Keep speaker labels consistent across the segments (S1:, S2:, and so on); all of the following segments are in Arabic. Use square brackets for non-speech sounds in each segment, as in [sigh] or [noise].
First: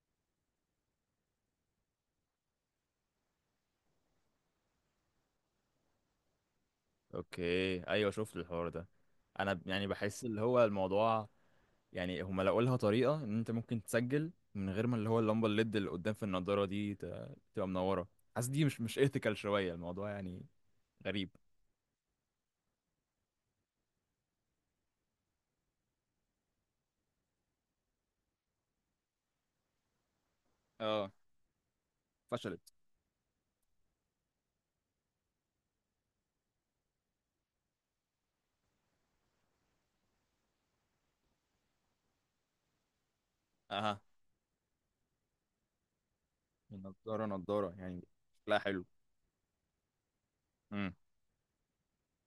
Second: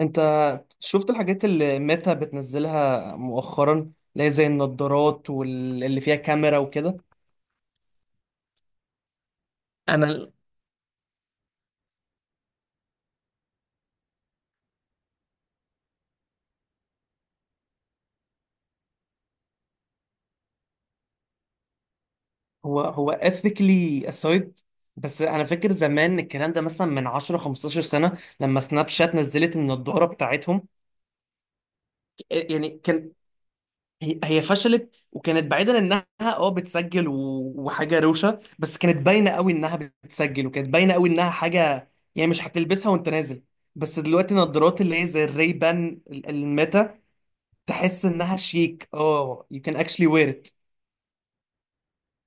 S1: انت شفت الحاجات اللي ميتا بتنزلها مؤخرا، اللي هي زي النضارات واللي فيها كاميرا وكده.
S2: اوكي، ايوه، شفت الحوار ده. انا يعني
S1: انا
S2: بحس
S1: ال-
S2: اللي هو الموضوع. يعني هما لقوا لها طريقه ان انت ممكن تسجل من غير ما اللي هو اللمبه الليد اللي قدام في النضاره دي تبقى منوره. حاسس دي مش ايثيكال شويه الموضوع، يعني غريب.
S1: هو ethically aside. بس انا فاكر زمان الكلام ده مثلا من 10 15 سنة لما سناب شات نزلت النضارة بتاعتهم.
S2: اه،
S1: إيه،
S2: فشلت.
S1: يعني كان... هي فشلت، وكانت بعيدا انها بتسجل وحاجة روشة، بس كانت باينة قوي انها بتسجل، وكانت باينة قوي انها حاجة، يعني مش هتلبسها وانت نازل. بس
S2: اها.
S1: دلوقتي النضارات اللي هي زي الريبان الميتا،
S2: النضاره نضاره يعني.
S1: تحس انها
S2: شكلها حلو.
S1: شيك. اه You can actually wear it.
S2: امم.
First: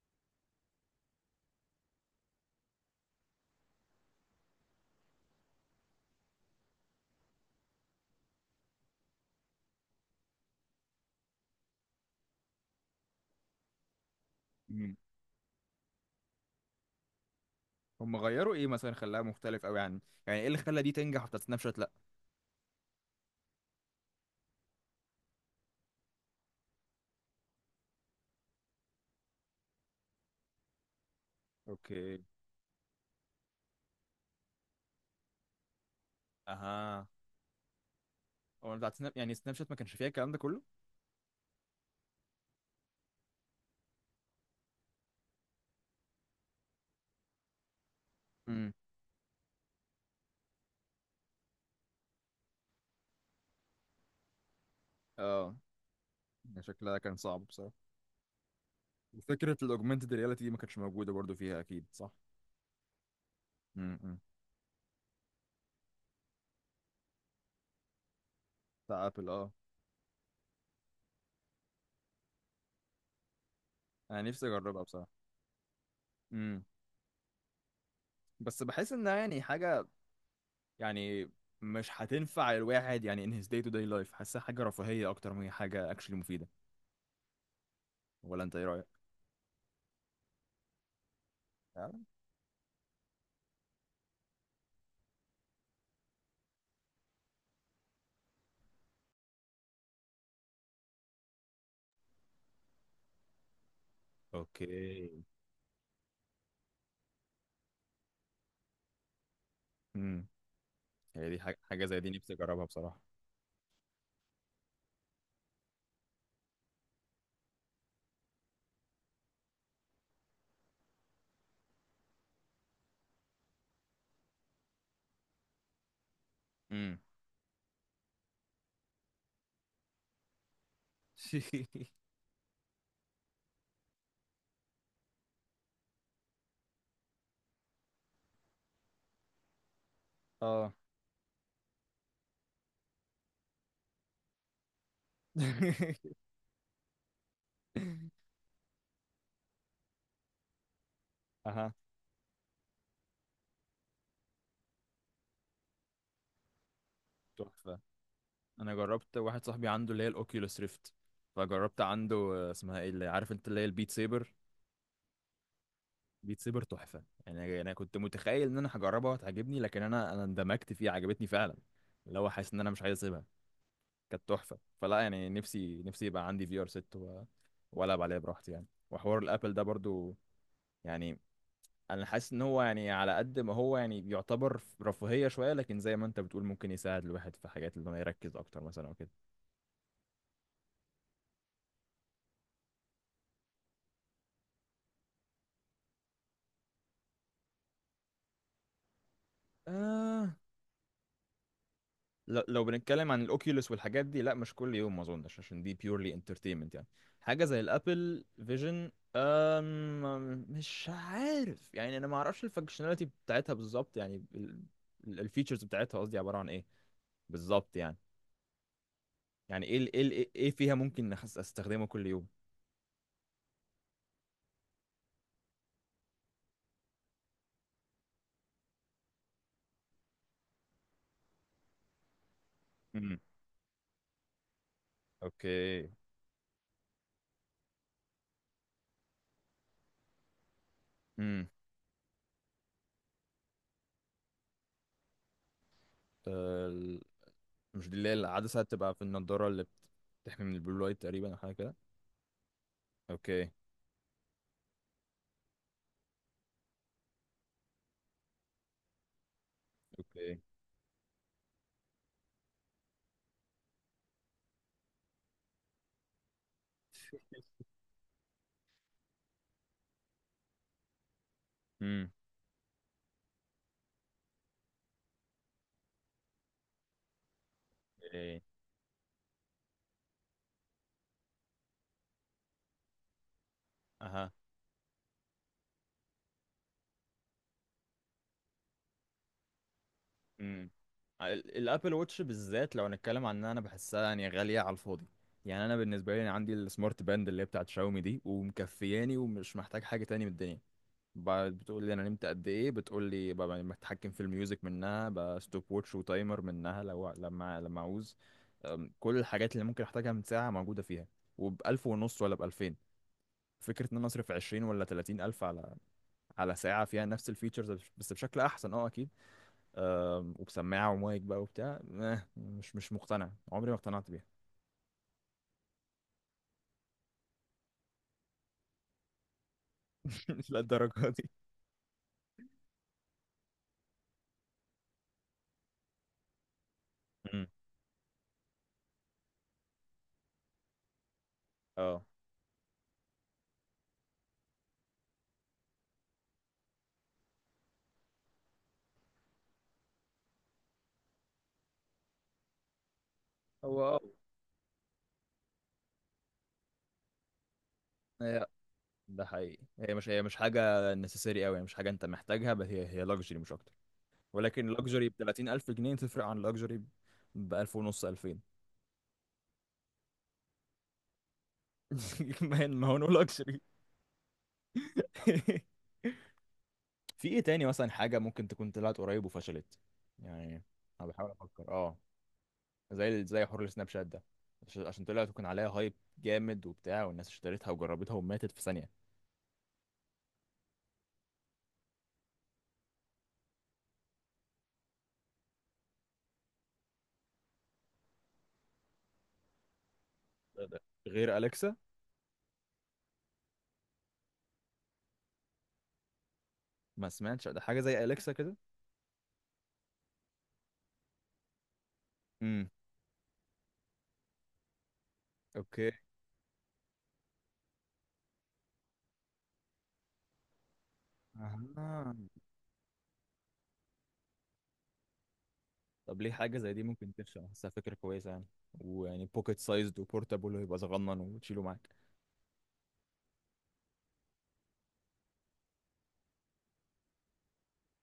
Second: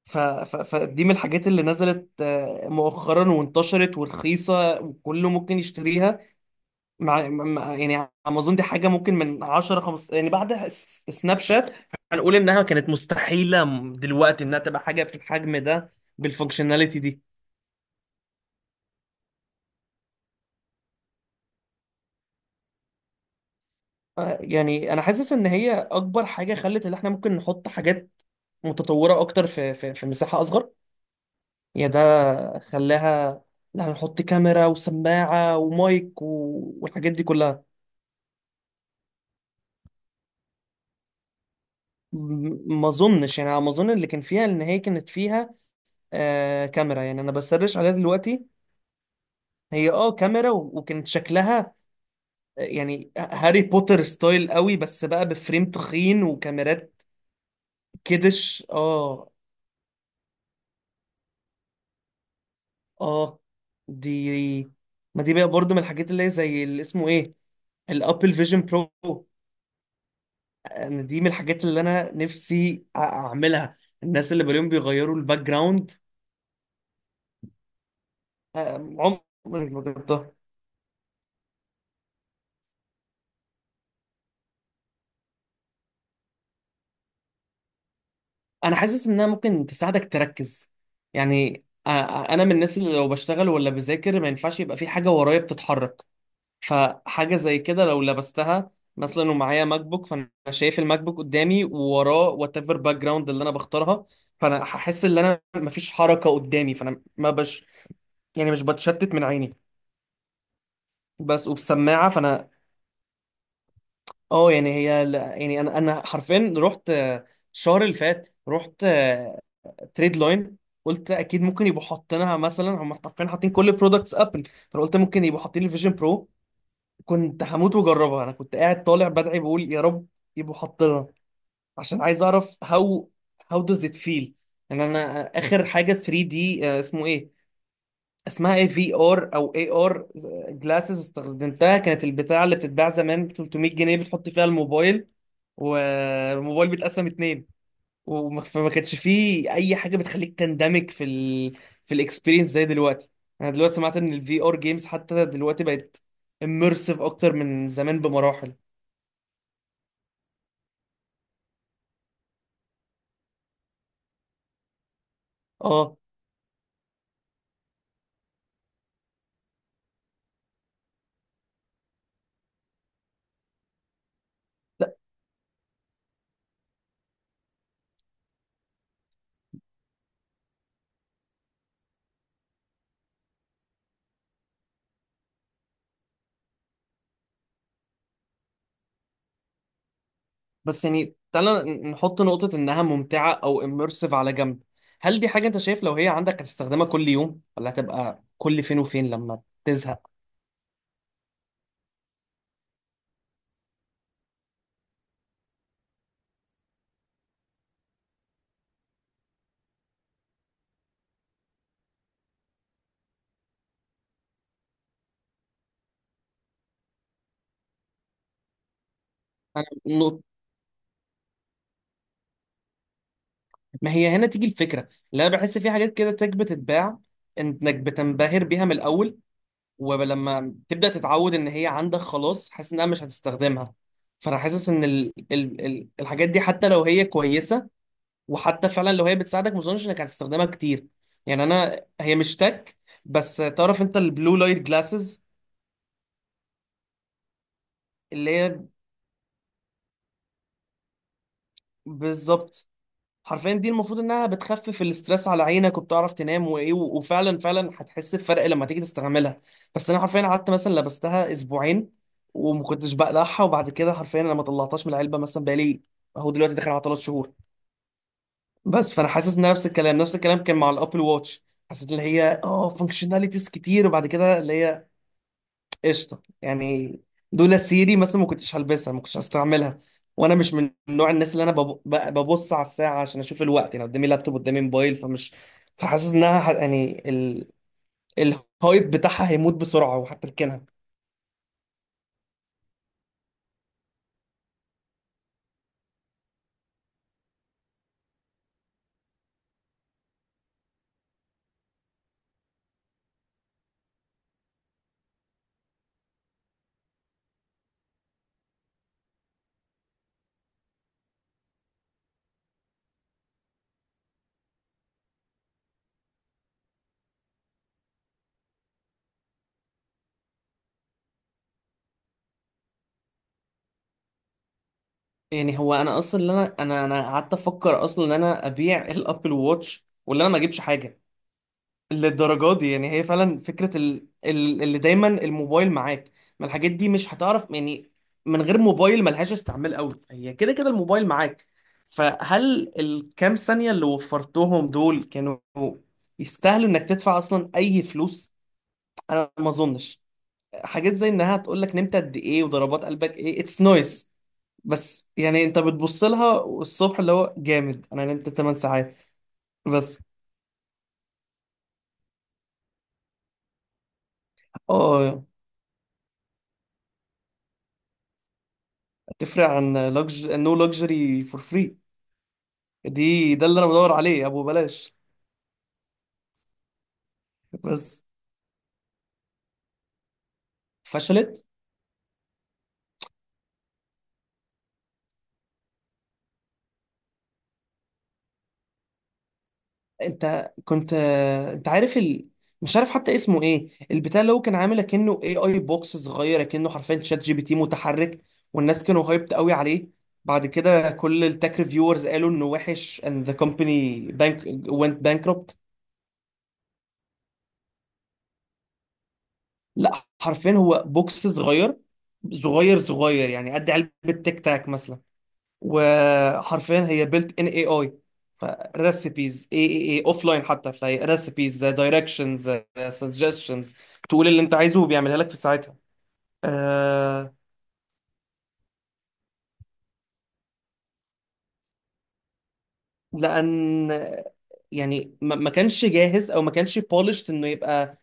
S1: فدي من الحاجات اللي نزلت مؤخرا، وانتشرت ورخيصه وكله ممكن يشتريها. يعني امازون دي حاجه ممكن من 10 15، يعني بعد سناب شات هنقول انها كانت مستحيله دلوقتي انها تبقى
S2: امم.
S1: حاجه في الحجم ده، بالفانكشناليتي دي.
S2: هم غيروا ايه مثلا؟ خلاها مختلف قوي عن، يعني ايه اللي خلى دي تنجح وبتاعت سناب شات لا؟
S1: يعني انا حاسس ان هي اكبر حاجه خلت ان احنا ممكن نحط حاجات متطوره اكتر في مساحه اصغر. يا
S2: اوكي.
S1: ده خلاها... لا، هنحط كاميرا وسماعة ومايك و...
S2: اها.
S1: والحاجات دي كلها.
S2: هو بتاعت سناب، يعني سناب شات، ما كانش فيها الكلام ده كله؟
S1: ما اظنش، يعني على ما اظن اللي كان فيها ان هي كانت فيها كاميرا. يعني انا بسرش عليها دلوقتي.
S2: امم.
S1: هي كاميرا وكانت شكلها يعني هاري بوتر ستايل قوي، بس بقى
S2: اه.
S1: بفريم تخين
S2: ده
S1: وكاميرات.
S2: شكلها كان صعب بصراحه.
S1: كدش. اه.
S2: وفكره الاوجمانتد رياليتي دي ما كانتش موجوده برضو فيها اكيد، صح؟
S1: اه،
S2: امم.
S1: دي، ما دي بقى برضو من الحاجات اللي هي زي اللي اسمه ايه، الابل فيجن
S2: بتاع
S1: برو.
S2: ابل، اه.
S1: انا دي من الحاجات اللي انا نفسي اعملها.
S2: انا
S1: الناس اللي
S2: نفسي
S1: بلاقيهم
S2: اجربها بصراحه.
S1: بيغيروا الباك جراوند،
S2: امم. بس بحس انها يعني
S1: عمري ما
S2: حاجه،
S1: جربتها.
S2: يعني مش هتنفع الواحد يعني in his day to day life. حاسها حاجه رفاهيه اكتر ما هي حاجه اكشلي مفيده. ولا انت ايه
S1: انا
S2: رايك؟
S1: حاسس انها ممكن تساعدك تركز. يعني أ- أ-
S2: فعلا؟
S1: انا من الناس اللي لو بشتغل ولا بذاكر ما ينفعش يبقى في حاجه ورايا بتتحرك. فحاجه زي كده لو لبستها مثلا ومعايا ماك بوك، فانا شايف الماك بوك قدامي، ووراه وات ايفر باك جراوند اللي انا بختارها. فانا هحس
S2: اوكي.
S1: ان انا مفيش حركه قدامي، فانا ما بش، يعني مش بتشتت من عيني.
S2: امم. هي دي
S1: بس
S2: حاجه زي دي
S1: وبسماعه،
S2: نفسي
S1: فانا...
S2: اجربها بصراحه.
S1: اه يعني هي يعني انا حرفيا رحت الشهر اللي فات. رحت تريد لاين، قلت اكيد ممكن يبقوا حاطينها، مثلا هم حرفيا حاطين كل برودكتس ابل، فانا قلت ممكن يبقوا حاطين الفيجن برو.
S2: امم.
S1: كنت هموت واجربها. انا كنت قاعد طالع بدعي بقول يا رب يبقوا حاطينها،
S2: [laughs]
S1: عشان عايز اعرف هاو does it feel. يعني انا اخر حاجه 3D، اسمه ايه، اسمها ايه، في ار او اي ار
S2: اه.
S1: جلاسز، استخدمتها. كانت البتاع اللي بتتباع زمان ب 300 جنيه، بتحط فيها الموبايل
S2: [laughs]
S1: والموبايل بيتقسم اتنين، فما كانش فيه اي حاجه بتخليك تندمج
S2: اها.
S1: في الاكسبيرينس زي دلوقتي. انا دلوقتي سمعت ان الفي ار جيمز حتى دلوقتي بقت اميرسيف اكتر من
S2: تحفه.
S1: زمان بمراحل.
S2: انا جربت واحد صاحبي عنده اللي هي الاوكيولوس ريفت. فجربت عنده اسمها ايه اللي عارف انت، اللي هي البيت سيبر.
S1: اه.
S2: بيت سيبر تحفه. يعني انا كنت متخيل ان انا هجربها وهتعجبني، لكن انا اندمجت فيها، عجبتني فعلا، اللي هو حاسس ان انا مش عايز اسيبها. كانت تحفه فلا. يعني نفسي يبقى عندي في ار 6، والعب عليها براحتي يعني. وحوار الابل ده برضو، يعني انا حاسس ان هو يعني على قد ما هو يعني يعتبر رفاهيه شويه، لكن زي ما انت بتقول ممكن يساعد الواحد في حاجات اللي هو يركز اكتر مثلا او كده.
S1: بس يعني تعالى نحط نقطة إنها ممتعة أو immersive على جنب. هل دي حاجة أنت شايف لو هي عندك هتستخدمها كل يوم، ولا هتبقى كل فين وفين لما تزهق؟
S2: آه. لو بنتكلم عن الاوكيوليس والحاجات دي لا، مش كل يوم ما اظنش، عشان دي بيورلي انترتينمنت يعني. حاجه زي الابل فيجن، أم، مش عارف يعني. انا ما اعرفش الفانكشناليتي بتاعتها بالظبط يعني، الفيتشرز بتاعتها قصدي، عباره عن ايه بالظبط يعني؟ يعني
S1: أنا
S2: ايه
S1: نقطة...
S2: إيه فيها ممكن استخدمه كل يوم؟
S1: ما هي هنا تيجي الفكرة، اللي أنا بحس في حاجات كده تك بتتباع، إنك بتنبهر بيها من الأول، ولما تبدأ تتعود إن هي عندك خلاص حاسس إنها مش
S2: امم.
S1: هتستخدمها. فأنا حاسس إن
S2: اوكي.
S1: الحاجات دي حتى لو هي كويسة، وحتى فعلا لو هي بتساعدك، ما اظنش انك هتستخدمها كتير. يعني
S2: امم.
S1: انا هي مش تك. بس تعرف انت البلو لايت جلاسز؟
S2: ال- مش دي اللي هي
S1: اللي هي...
S2: العدسه بتبقى في النضاره اللي بتحمي من البلو لايت تقريبا او حاجه كده؟
S1: بالظبط.
S2: اوكي.
S1: حرفيا دي المفروض انها بتخفف الاسترس على عينك وبتعرف تنام وايه، وفعلا فعلا هتحس بفرق لما تيجي تستعملها. بس انا حرفيا
S2: اوكي.
S1: قعدت مثلا لبستها اسبوعين وما كنتش بقلعها، وبعد كده حرفيا انا ما طلعتهاش من العلبه، مثلا بقالي اهو دلوقتي داخل على ثلاث شهور. بس فانا حاسس ان نفس الكلام نفس الكلام كان مع الابل واتش. حسيت ان
S2: امم.
S1: هي فانكشناليتيز كتير، وبعد كده اللي هي قشطه يعني. دول سيري مثلا ما
S2: إيه.
S1: كنتش هلبسها، ما كنتش هستعملها. وانا مش من نوع الناس اللي ببص على الساعه عشان اشوف الوقت، يعني قدامي
S2: اها.
S1: لابتوب قدامي موبايل فمش... فحاسس انها يعني الهايب بتاعها هيموت بسرعه وهتركنها.
S2: امم. الابل ووتش بالذات، لو هنتكلم عن ان انا بحسها يعني غاليه على الفاضي. يعني انا بالنسبه لي، أنا عندي السمارت باند اللي هي بتاعت شاومي دي ومكفياني ومش محتاج حاجه تاني من الدنيا. بعد بتقول لي انا نمت قد ايه، بتقول لي ببقى بتحكم في الميوزك منها، ستوب ووتش وتايمر منها، لو لما اعوز. أم، كل الحاجات اللي ممكن احتاجها من ساعه موجوده فيها، وبألف ونص ولا بألفين. فكرة ان انا اصرف عشرين ولا تلاتين ألف على على ساعة فيها نفس الفيتشرز، بس بشكل أحسن، اه أكيد. وبسماعه ومايك بقى وبتاع، مش مقتنع، عمري ما اقتنعت بيها.
S1: يعني هو انا اصلا اللي انا قعدت افكر اصلا ان انا ابيع الابل واتش ولا
S2: [laughs]
S1: انا ما
S2: مش
S1: اجيبش حاجه.
S2: للدرجة دي.
S1: للدرجة دي، يعني هي فعلا فكرة اللي دايما الموبايل معاك. ما الحاجات دي مش
S2: مم.
S1: هتعرف يعني من غير موبايل، ملهاش استعمال قوي، هي كده كده الموبايل معاك.
S2: اه.
S1: فهل الكام ثانية اللي وفرتهم دول كانوا يستاهلوا انك تدفع اصلا اي فلوس؟ انا ما اظنش. حاجات زي انها تقول لك نمت قد ايه وضربات قلبك ايه، اتس
S2: هو، اه.
S1: نويز، بس يعني انت بتبص لها الصبح اللي هو جامد، انا نمت
S2: هي،
S1: 8 ساعات.
S2: ده حقيقي. هي
S1: بس
S2: مش هي مش حاجه نسيسري قوي، مش حاجه انت محتاجها، بس هي لاكجري مش اكتر. ولكن لاكجري ب
S1: اه
S2: 30,000 جنيه تفرق عن لاكجري ب 1000 ونص 2000.
S1: تفرق عن لوكج، نو لوكجري فور فري.
S2: [laughs] ما هو نو
S1: ده اللي
S2: لاكجري.
S1: انا بدور عليه، ابو بلاش.
S2: [laughs] في ايه تاني مثلا
S1: بس
S2: حاجه ممكن تكون طلعت قريب وفشلت؟ يعني، انا بحاول
S1: فشلت.
S2: افكر. اه، زي حوار السناب شات ده. عشان طلع تكون عليها هايب جامد وبتاع، والناس اشتريتها وجربتها وماتت في ثانية.
S1: انت كنت... انت عارف ال... مش عارف حتى اسمه ايه البتاع، اللي هو كان عامل كأنه اي اي بوكس صغير، كأنه حرفيا شات جي بي تي متحرك. والناس كانوا هايبت قوي عليه، بعد
S2: ده
S1: كده كل
S2: غير
S1: التك
S2: أليكسا.
S1: ريفيورز قالوا انه وحش and the company bank went bankrupt.
S2: ما سمعتش، ده حاجة زي أليكسا كده؟
S1: لا، حرفيا هو بوكس صغير،
S2: امم.
S1: صغير صغير يعني قد علبة تيك تاك مثلا.
S2: اوكي.
S1: وحرفيا هي بيلت ان اي اي، فريسيبيز اي اي اي اوف لاين حتى، فهي ريسيبيز،
S2: اها.
S1: دايركشنز، سجستشنز. تقول اللي انت عايزه وبيعملها لك في ساعتها.
S2: طب ليه حاجة زي دي ممكن
S1: آه.
S2: تنفع؟ بحسها فكرة كويسة يعني، ويعني بوكيت سايزد وبورتابل، ويبقى صغنن وتشيله معاك.
S1: لان، يعني ما كانش جاهز، او ما كانش بولشت انه يبقى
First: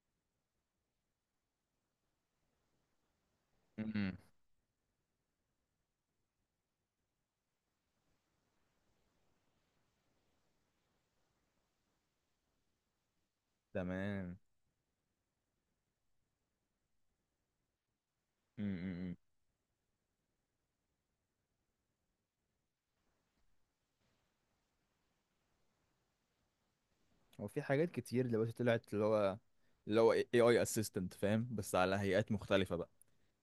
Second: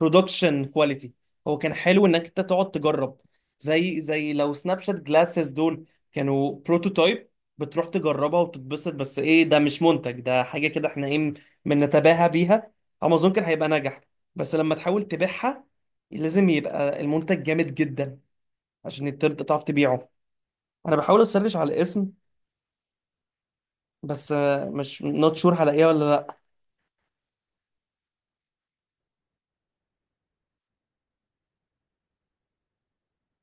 S1: برودكشن كواليتي. هو كان حلو انك انت تقعد تجرب، زي
S2: امم.
S1: زي لو سناب شات جلاسز دول كانوا بروتوتايب، بتروح تجربها وتتبسط، بس ايه ده مش منتج، ده حاجه كده احنا ايه، بنتباهى بيها. امازون كان هيبقى ناجح،
S2: تمام.
S1: بس لما تحاول تبيعها لازم يبقى المنتج جامد جدا
S2: امم.
S1: عشان تعرف تبيعه. انا بحاول اسرش على الاسم، بس مش نوت شور هلاقيها ولا لا.
S2: هو في حاجات كتير دلوقتي طلعت اللي هو، اللي هو اي اي اسيستنت فاهم، بس على هيئات مختلفة بقى.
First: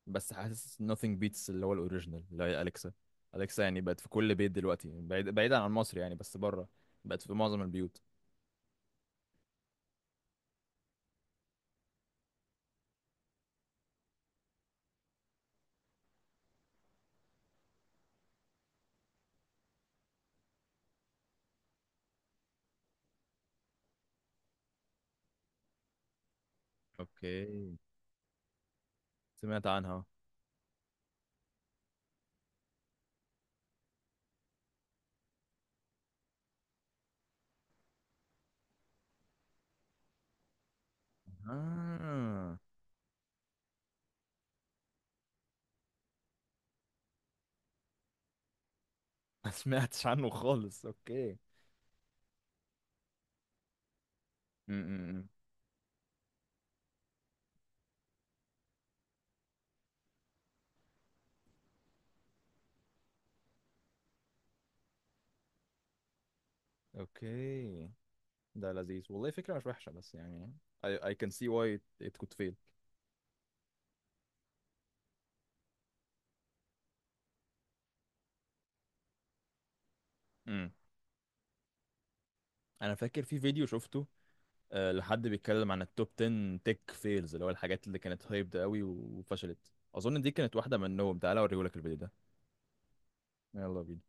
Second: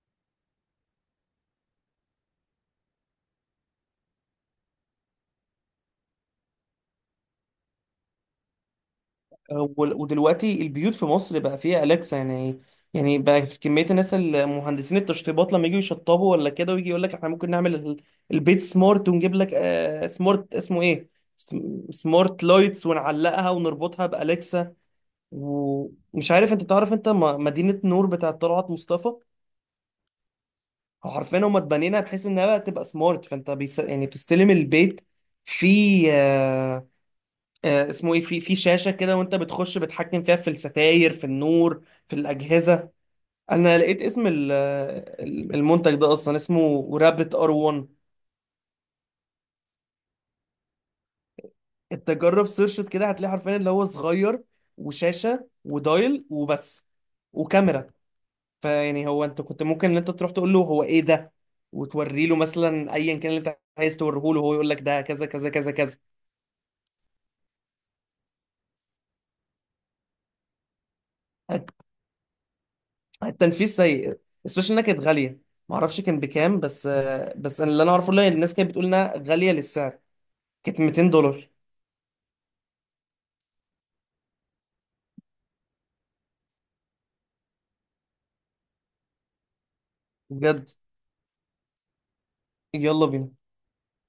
S2: بس حاسس nothing beats اللي هو الاوريجينال، اللي هي اليكسا. اليكسا يعني بقت في كل بيت دلوقتي، بعيد، بعيدا عن مصر يعني بس بره، بقت في معظم البيوت.
S1: ودلوقتي البيوت في مصر بقى فيها أليكسا، يعني بقى في كمية الناس، المهندسين، التشطيبات، لما يجوا يشطبوا ولا كده، ويجي يقول لك احنا ممكن نعمل البيت سمارت، ونجيب لك سمارت اسمه ايه، سمارت لايتس، ونعلقها ونربطها بأليكسا. ومش عارف انت تعرف انت
S2: اوكي.
S1: مدينة نور بتاعت طلعت مصطفى؟
S2: سمعت عنها.
S1: حرفيا هما اتبنينها بحيث انها بقى تبقى سمارت، فانت بيس يعني بتستلم البيت في آه، اسمه ايه، في شاشه كده، وانت بتخش بتحكم فيها، في الستاير، في النور، في
S2: آه.
S1: الاجهزه. انا لقيت اسم المنتج ده، اصلا اسمه رابت ار 1.
S2: ما سمعتش عنه خالص. اوكي.
S1: انت جرب سيرشت كده، هتلاقي حرفيا اللي هو صغير،
S2: م -م -م.
S1: وشاشه ودايل وبس، وكاميرا. فيعني هو انت كنت ممكن ان انت تروح تقول له هو ايه ده، وتوري له مثلا ايا كان اللي انت عايز توريه له، هو يقول لك ده كذا كذا كذا كذا.
S2: اوكي. ده لذيذ والله، فكرة مش وحشة، بس يعني I can see why it could fail.
S1: التنفيذ سيء، especially انها كانت غاليه. ما اعرفش كان بكام، بس بس أنا اللي انا اعرفه ان الناس كانت بتقول انها غاليه للسعر.
S2: م.
S1: كانت 200 دولار.
S2: انا فاكر في فيديو شفته، آه، لحد بيتكلم عن التوب 10 تك فيلز، اللي هو الحاجات اللي كانت هايبد قوي وفشلت. اظن دي كانت
S1: بجد.
S2: واحدة منهم، تعالى اوريهولك الفيديو ده.
S1: يلا بينا.
S2: يلا بينا.